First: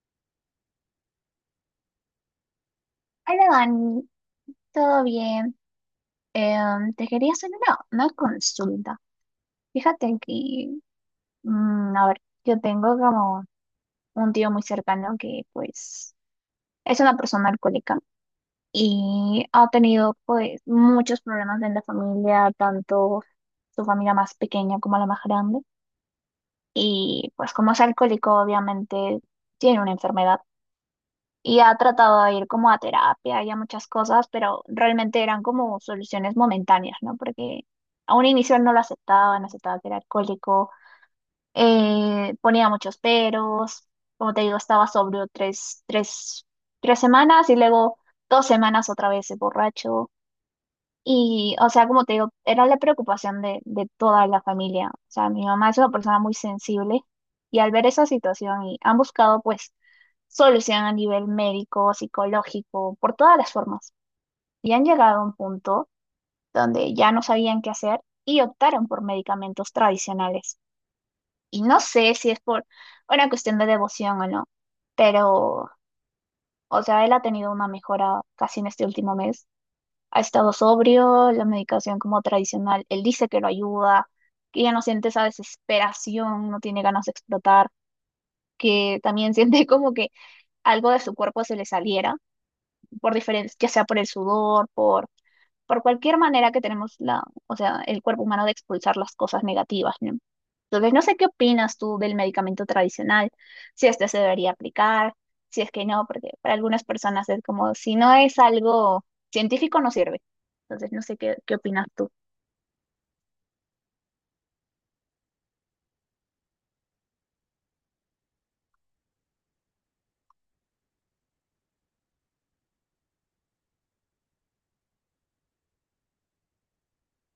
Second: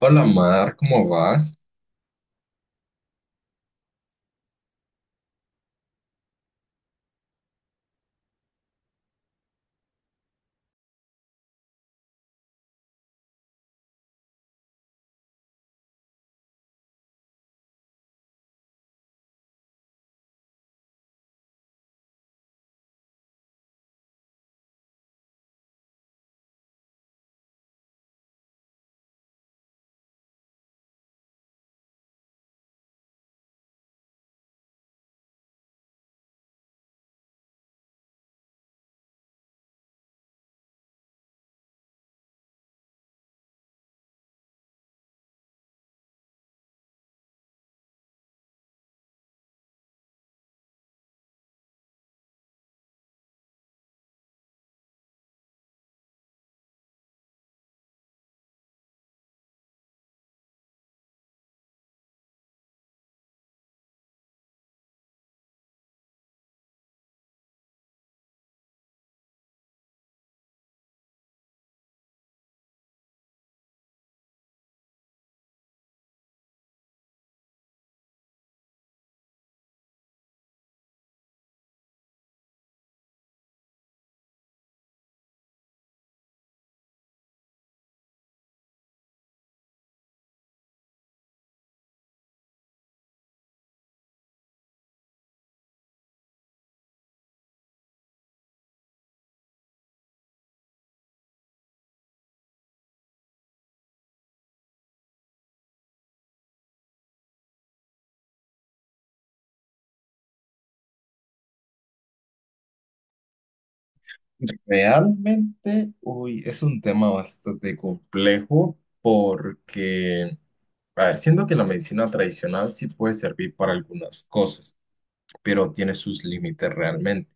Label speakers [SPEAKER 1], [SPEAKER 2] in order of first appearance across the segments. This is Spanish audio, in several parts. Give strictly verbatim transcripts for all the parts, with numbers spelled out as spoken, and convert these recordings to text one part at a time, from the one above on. [SPEAKER 1] Hola Mar, ¿cómo vas?
[SPEAKER 2] Hola Dani, ¿todo bien? Em, te quería hacer una, una consulta. Fíjate que, mm, a ver, yo tengo como un tío muy cercano que pues es una persona alcohólica y ha tenido pues muchos problemas en la familia, tanto su familia más pequeña como la más grande. Y pues como es alcohólico, obviamente tiene una enfermedad. Y ha tratado de ir como a terapia y a muchas cosas, pero realmente eran como soluciones momentáneas, ¿no? Porque a un inicio él no lo aceptaba, no aceptaba que era alcohólico, eh, ponía muchos peros, como te digo, estaba sobrio tres, tres, tres semanas y luego dos semanas otra vez borracho. Y, o sea, como te digo, era la preocupación de, de toda la familia. O sea, mi mamá es una persona muy sensible y al ver esa situación y han buscado pues solución a nivel médico, psicológico, por todas las formas. Y han llegado a un punto donde ya no sabían qué hacer y optaron por medicamentos tradicionales. Y no sé si es por una cuestión de devoción o no, pero, o sea, él ha tenido una mejora casi en este último mes ha estado sobrio, la medicación como tradicional, él dice que lo ayuda, que ya no siente esa desesperación, no tiene ganas de explotar, que también siente como que algo de su cuerpo se le saliera, por diferentes, ya sea por el sudor, por por cualquier manera que tenemos la, o sea, el cuerpo humano de expulsar las cosas negativas, ¿no? Entonces, no sé qué opinas tú del medicamento tradicional, si este se debería aplicar, si es que no, porque para algunas personas es como, si no es algo científico, no sirve. Entonces, no sé qué, qué opinas tú.
[SPEAKER 1] Realmente, uy, es un tema bastante complejo porque, a ver, siento que la medicina tradicional sí puede servir para algunas cosas, pero tiene sus límites realmente.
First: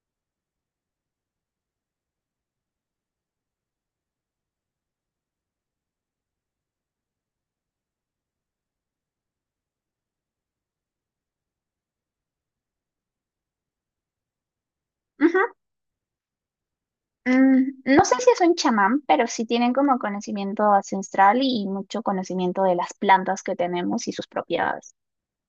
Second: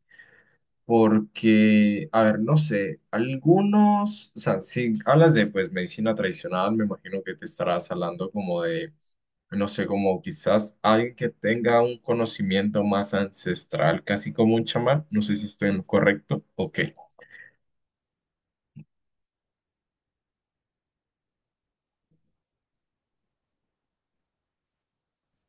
[SPEAKER 1] Porque, a ver, no sé, algunos, o sea, si hablas de pues medicina tradicional, me imagino que te estarás hablando como de no sé, como quizás alguien que tenga un conocimiento más ancestral, casi como un chamán. No sé
[SPEAKER 2] Ujú.
[SPEAKER 1] si estoy en lo correcto. Ok.
[SPEAKER 2] Mm, no sé si es un chamán, pero sí tienen como conocimiento ancestral y mucho conocimiento de las plantas que tenemos y sus propiedades.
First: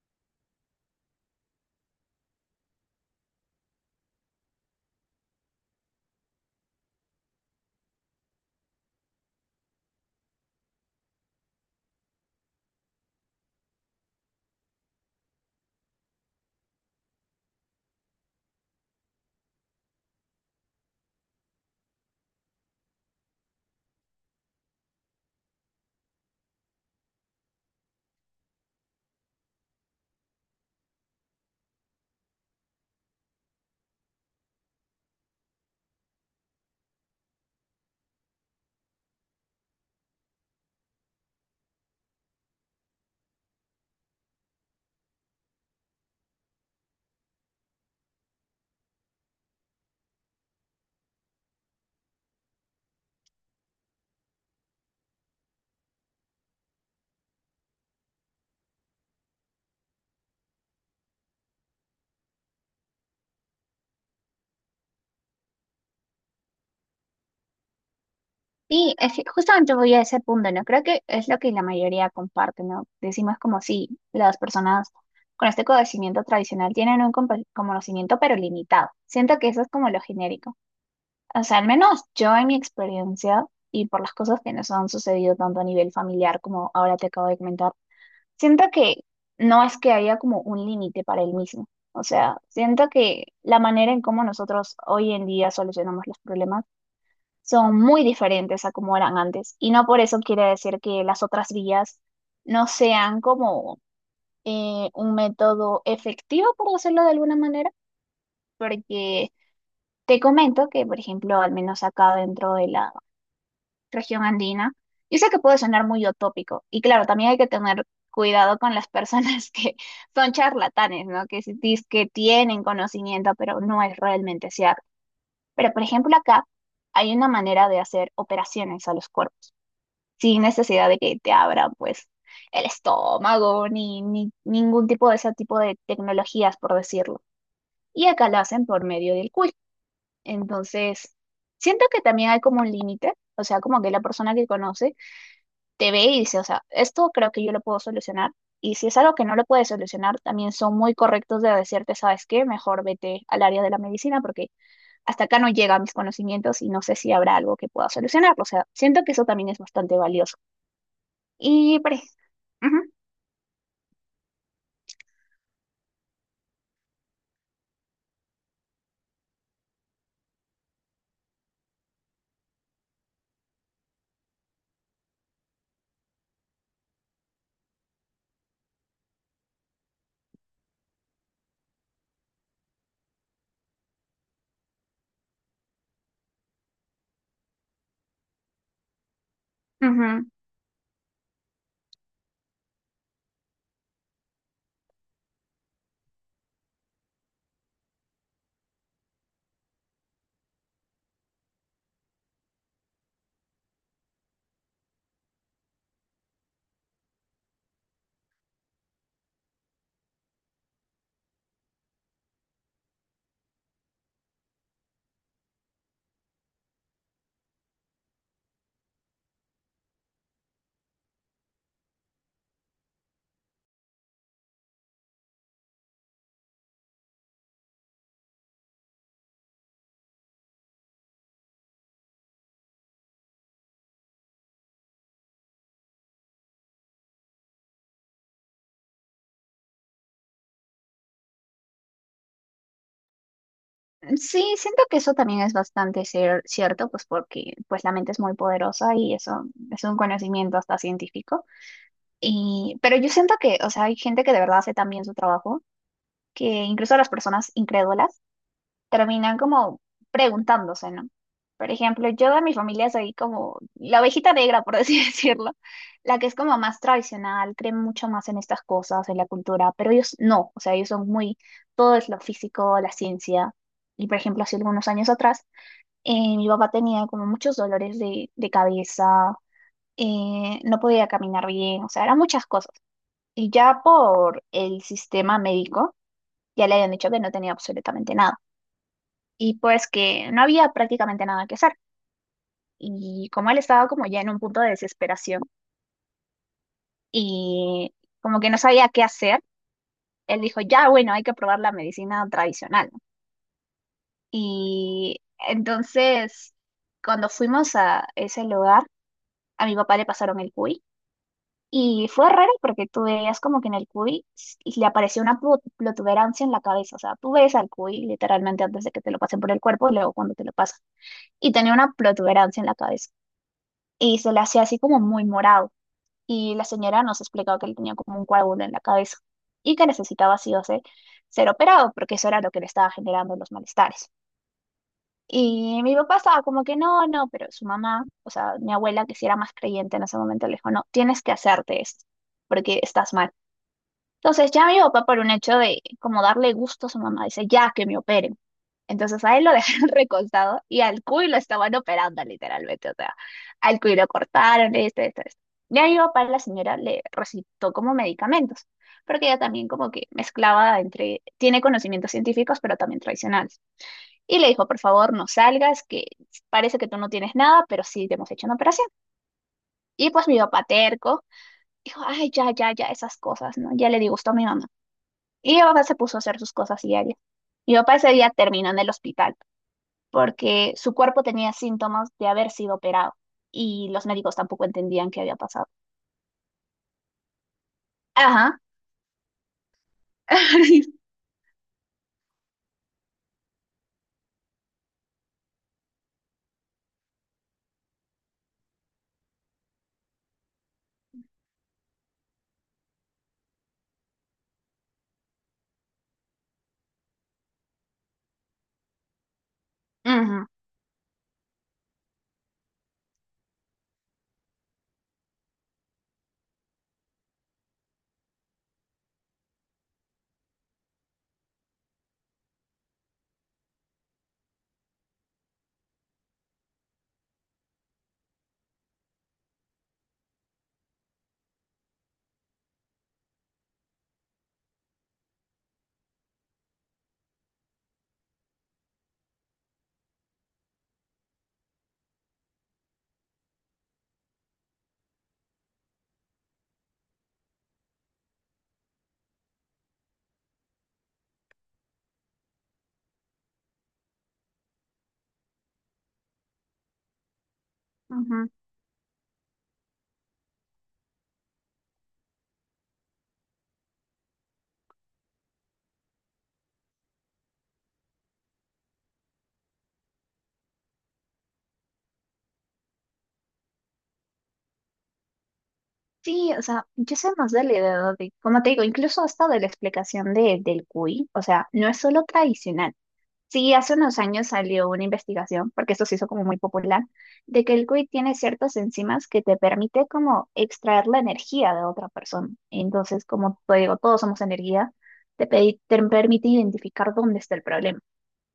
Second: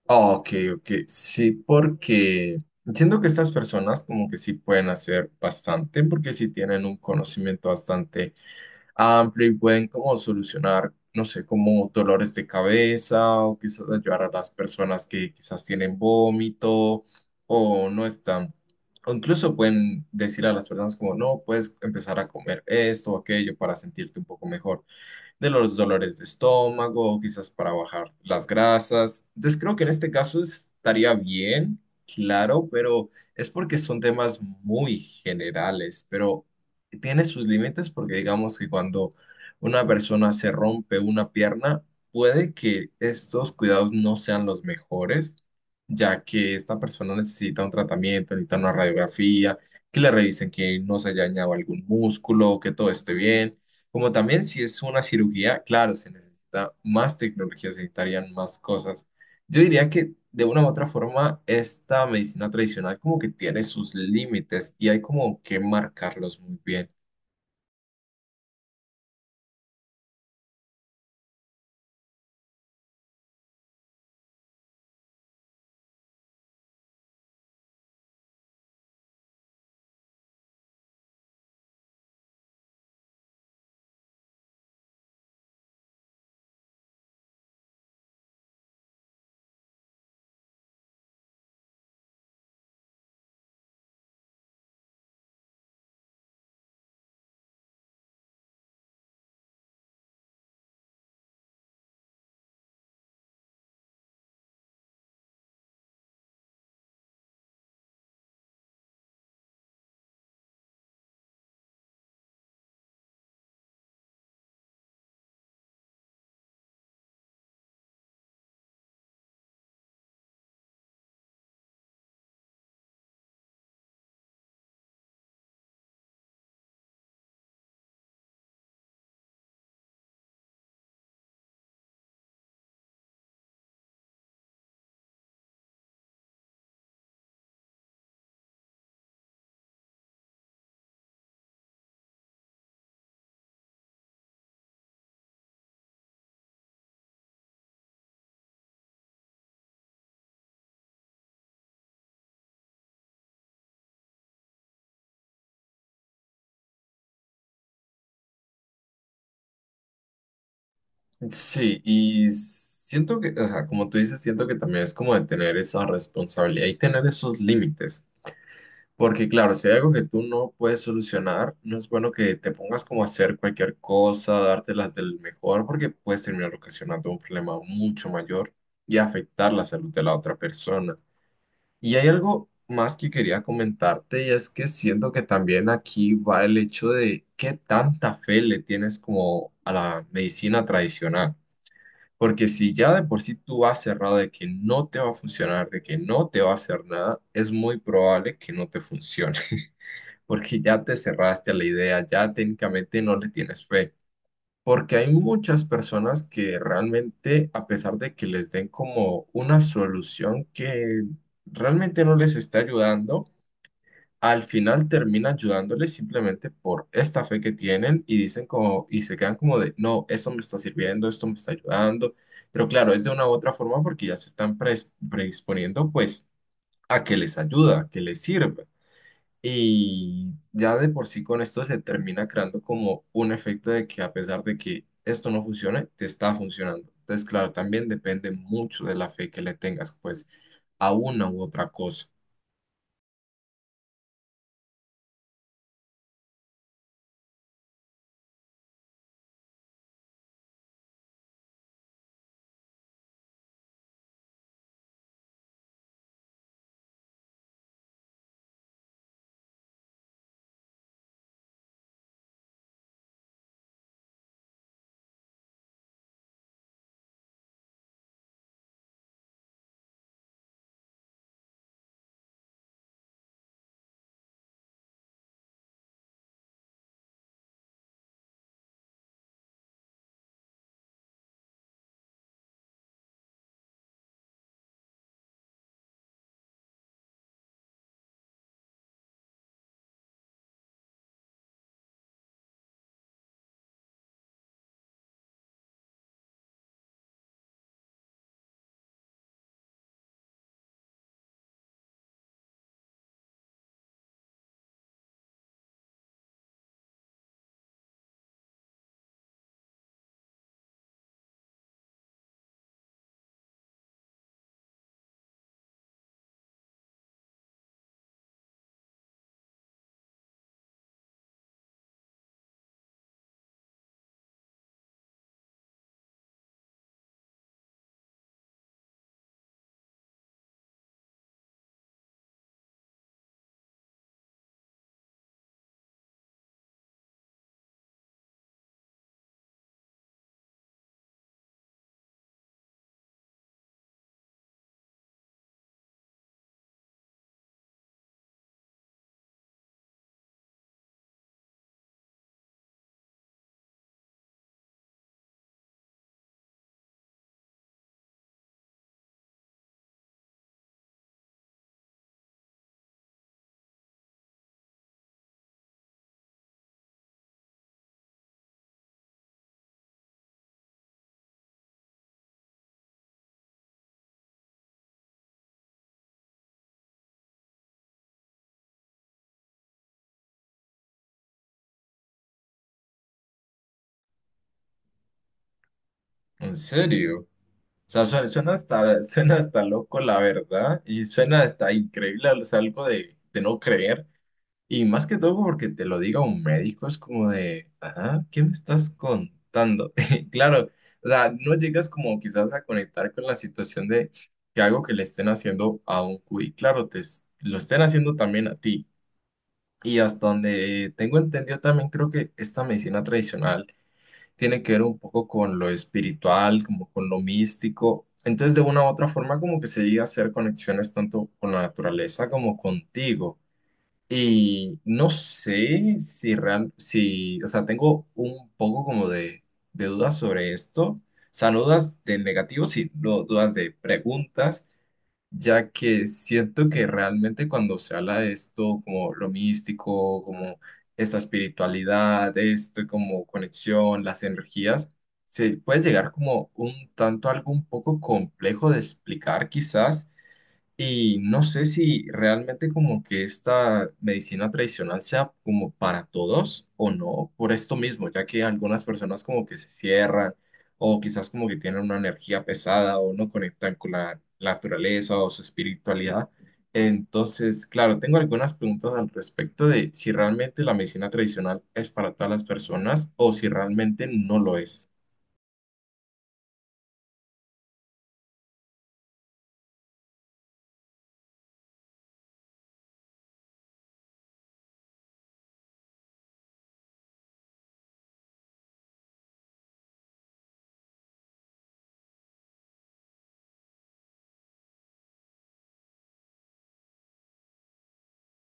[SPEAKER 1] Ok, ok. Sí, porque siento que estas personas como que sí pueden hacer bastante, porque sí tienen un conocimiento bastante amplio y pueden como solucionar, no sé, como dolores de cabeza o quizás ayudar a las personas que quizás tienen vómito o no están. O incluso pueden decir a las personas como, no, puedes empezar a comer esto o aquello para sentirte un poco mejor de los dolores de estómago, quizás para bajar las grasas. Entonces creo que en este caso estaría bien, claro, pero es porque son temas muy generales, pero tiene sus límites porque digamos que cuando una persona se rompe una pierna, puede que estos cuidados no sean los mejores, ya que esta persona necesita un tratamiento, necesita una radiografía, que le revisen que no se haya dañado algún músculo, que todo esté bien. Como también si es una cirugía, claro, se necesita más tecnología, se necesitarían más cosas. Yo diría que de una u otra forma, esta medicina tradicional como que tiene sus límites y hay como que marcarlos muy bien.
[SPEAKER 2] Sí, es que justamente voy a ese punto, ¿no? Creo que es lo que la mayoría comparte, ¿no? Decimos como si las personas con este conocimiento tradicional tienen un compa- conocimiento pero limitado. Siento que eso es como lo genérico. O sea, al menos yo en mi experiencia y por las cosas que nos han sucedido tanto a nivel familiar como ahora te acabo de comentar, siento que no es que haya como un límite para el mismo. O sea, siento que la manera en cómo nosotros hoy en día solucionamos los problemas son muy diferentes a como eran antes. Y no por eso quiere decir que las otras vías no sean como eh, un método efectivo, por decirlo de alguna manera, porque te comento que, por ejemplo, al menos acá dentro de la región andina, yo sé que puede sonar muy utópico, y claro, también hay que tener cuidado con las personas que son charlatanes, ¿no? Que dicen que tienen conocimiento, pero no es realmente cierto. Pero, por ejemplo, acá hay una manera de hacer operaciones a los cuerpos, sin necesidad de que te abran pues el estómago ni, ni ningún tipo de ese tipo de tecnologías, por decirlo. Y acá lo hacen por medio del quiz. Entonces, siento que también hay como un límite, o sea, como que la persona que conoce te ve y dice, o sea, esto creo que yo lo puedo solucionar. Y si es algo que no lo puedes solucionar, también son muy correctos de decirte, ¿sabes qué? Mejor vete al área de la medicina porque hasta acá no llegan mis conocimientos y no sé si habrá algo que pueda solucionarlo. O sea, siento que eso también es bastante valioso. Y
[SPEAKER 1] Sí,
[SPEAKER 2] pare-
[SPEAKER 1] y
[SPEAKER 2] ujú,
[SPEAKER 1] siento que, o sea, como tú dices, siento que también es como de tener esa responsabilidad y tener esos límites. Porque claro, si hay algo que tú no puedes solucionar, no es bueno que te pongas como a hacer cualquier cosa, dártelas del mejor, porque puedes terminar ocasionando un problema mucho mayor y afectar la salud de la otra persona. Y hay algo más que quería comentarte y es que siento que también aquí va el hecho de qué tanta fe le tienes como a la
[SPEAKER 2] ujú.
[SPEAKER 1] medicina tradicional. Porque si ya de por sí tú vas cerrado de que no te va a funcionar, de que no te va a hacer nada, es muy probable que no te funcione porque ya te cerraste a la idea, ya técnicamente no le tienes fe. Porque hay muchas personas que realmente, a pesar de que les den como una solución que realmente no les está ayudando, al final termina ayudándoles simplemente por esta fe que tienen y dicen como, y se quedan como de, no, eso me está sirviendo, esto me está ayudando. Pero claro, es de una u otra forma porque ya se están pres- predisponiendo pues a que les ayuda, a que les sirva. Y ya de por sí con esto se termina creando como un efecto de que a pesar de que esto no funcione, te está funcionando. Entonces, claro, también depende mucho de la fe que le tengas, pues, a una u otra cosa.
[SPEAKER 2] Sí, siento que eso también es bastante cier- cierto, pues porque pues la mente es muy poderosa y eso es un conocimiento hasta científico. Y, pero yo siento que, o sea, hay gente que de verdad hace tan bien su trabajo que incluso las personas incrédulas terminan como preguntándose, ¿no? Por ejemplo, yo de mi familia soy como la ovejita negra, por así decirlo, la que es como más tradicional, cree mucho más en estas cosas, en la cultura, pero ellos no, o sea, ellos son muy, todo es lo físico, la ciencia. Y por ejemplo, hace algunos años atrás, eh, mi papá tenía como muchos dolores de, de cabeza, eh, no podía caminar bien, o sea, eran muchas cosas. Y ya por el sistema médico, ya le habían dicho que no tenía absolutamente nada y pues que no había prácticamente nada que hacer. Y como él estaba como ya en un punto de desesperación y como que no sabía qué hacer, él dijo, ya bueno, hay que probar la medicina tradicional, ¿no? Y entonces, cuando fuimos a ese lugar, a mi papá le pasaron el cuy. Y fue raro porque tú veías como que en el cuy s- le apareció una plu- protuberancia en la cabeza. O sea, tú ves al cuy literalmente antes de que te lo pasen por el cuerpo y luego cuando te lo pasan. Y tenía una protuberancia en la cabeza y se le hacía así como muy morado. Y la señora nos explicó que él tenía como un coágulo en la cabeza y que necesitaba sí o sí ser operado porque eso era lo que le estaba generando los malestares. Y mi papá estaba como que no, no, pero su mamá, o sea, mi abuela que sí era más creyente en ese momento, le dijo, no, tienes que hacerte esto porque estás mal. Entonces ya mi papá por un hecho de como darle gusto a su mamá dice ya que me operen. Entonces a él lo dejaron recostado y al cuy lo estaban operando literalmente. O sea, al cuy lo cortaron, esto, esto, esto. Ya mi papá, la señora le recitó como medicamentos, porque ella también como que mezclaba entre, tiene conocimientos científicos, pero también tradicionales. Y le dijo, por favor, no salgas, que parece que tú no tienes nada, pero sí te hemos hecho una operación. Y pues mi papá terco dijo, ay, ya, ya, ya, esas cosas, ¿no? Ya le disgustó a mi mamá. Y mi papá se puso a hacer sus cosas diarias. Mi papá ese día terminó en el hospital porque su cuerpo tenía síntomas de haber sido operado y los médicos tampoco entendían qué había pasado.
[SPEAKER 1] En serio. O sea, suena, suena
[SPEAKER 2] Ajá.
[SPEAKER 1] hasta, suena hasta loco, la verdad, y suena hasta increíble, o sea, algo de, de no creer. Y más que todo porque te lo diga un médico, es como de, ajá, ¿qué me estás contando? Claro, o sea, no llegas como quizás a conectar con la situación de que algo que le estén haciendo a un cuy, claro, te, es- lo estén haciendo también a ti. Y hasta
[SPEAKER 2] Ujú,
[SPEAKER 1] donde tengo entendido también creo que esta medicina tradicional tiene que ver un poco con lo espiritual, como con lo místico. Entonces, de una u otra forma, como que se llega a hacer conexiones tanto con la naturaleza como contigo. Y no sé si real, si, o sea, tengo un poco como de, de dudas sobre esto. O sea, no dudas de negativos, sino dudas de preguntas, ya que siento que realmente cuando se habla de esto, como lo místico, como esta espiritualidad, esto, como conexión, las energías, se puede llegar como un tanto algo un poco complejo de explicar quizás y no sé si realmente como que esta medicina tradicional sea como para todos o no, por esto mismo, ya que
[SPEAKER 2] ujú.
[SPEAKER 1] algunas personas como que se cierran o quizás como que tienen una energía pesada o no conectan con la naturaleza o su espiritualidad. Entonces, claro, tengo algunas preguntas al respecto de si realmente la medicina tradicional es para todas las personas o si realmente no lo es.
[SPEAKER 2] Sí, o sea, yo sé más de la edad de, como te digo, incluso hasta de la explicación de, del cuy, o sea, no es solo tradicional. Sí, hace unos años salió una investigación, porque esto se hizo como muy popular, de que el cuy tiene ciertas enzimas que te permite como extraer la energía de otra persona. Entonces, como te digo, todos somos energía, te, pedi- te permite identificar dónde está el problema.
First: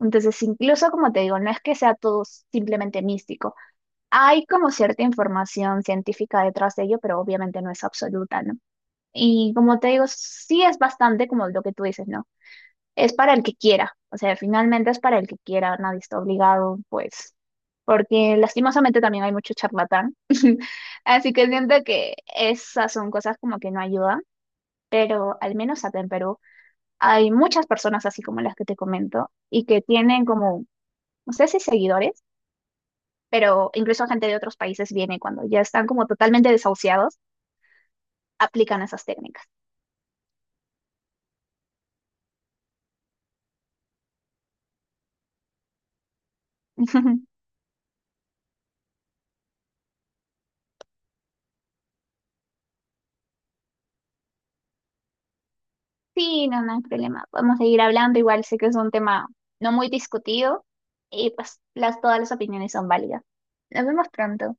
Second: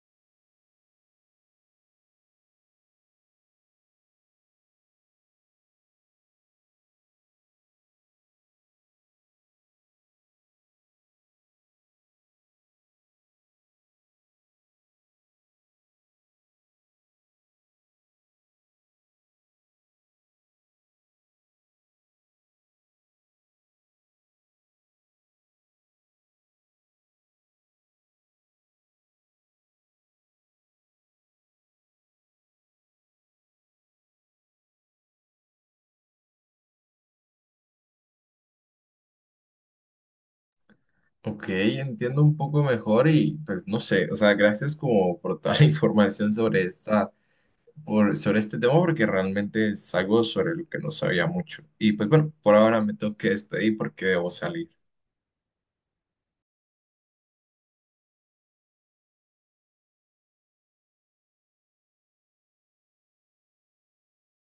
[SPEAKER 2] Entonces, incluso como te digo, no es que sea todo simplemente místico. Hay como cierta información científica detrás de ello, pero obviamente no es absoluta, ¿no? Y como te digo, sí es bastante como lo que tú dices, ¿no? Es para el que quiera, o sea, finalmente es para el que quiera, nadie está obligado, pues, porque lastimosamente también hay mucho charlatán, así que siento que esas son cosas como que no ayudan, pero al menos acá en Perú hay muchas personas así como las que te comento y que tienen como, no sé si seguidores, pero incluso gente de otros países viene cuando ya están como totalmente desahuciados, aplican esas técnicas.
[SPEAKER 1] Ok, entiendo un poco mejor y pues no sé, o sea, gracias como por toda la información sobre esta, por, sobre este tema porque realmente es algo sobre lo que no sabía mucho. Y pues bueno, por ahora me tengo que despedir porque debo salir.
[SPEAKER 2] Sí, no, no hay problema. Podemos seguir hablando. Igual sé que es un tema no muy discutido y pues las, todas las opiniones son válidas. Nos vemos pronto.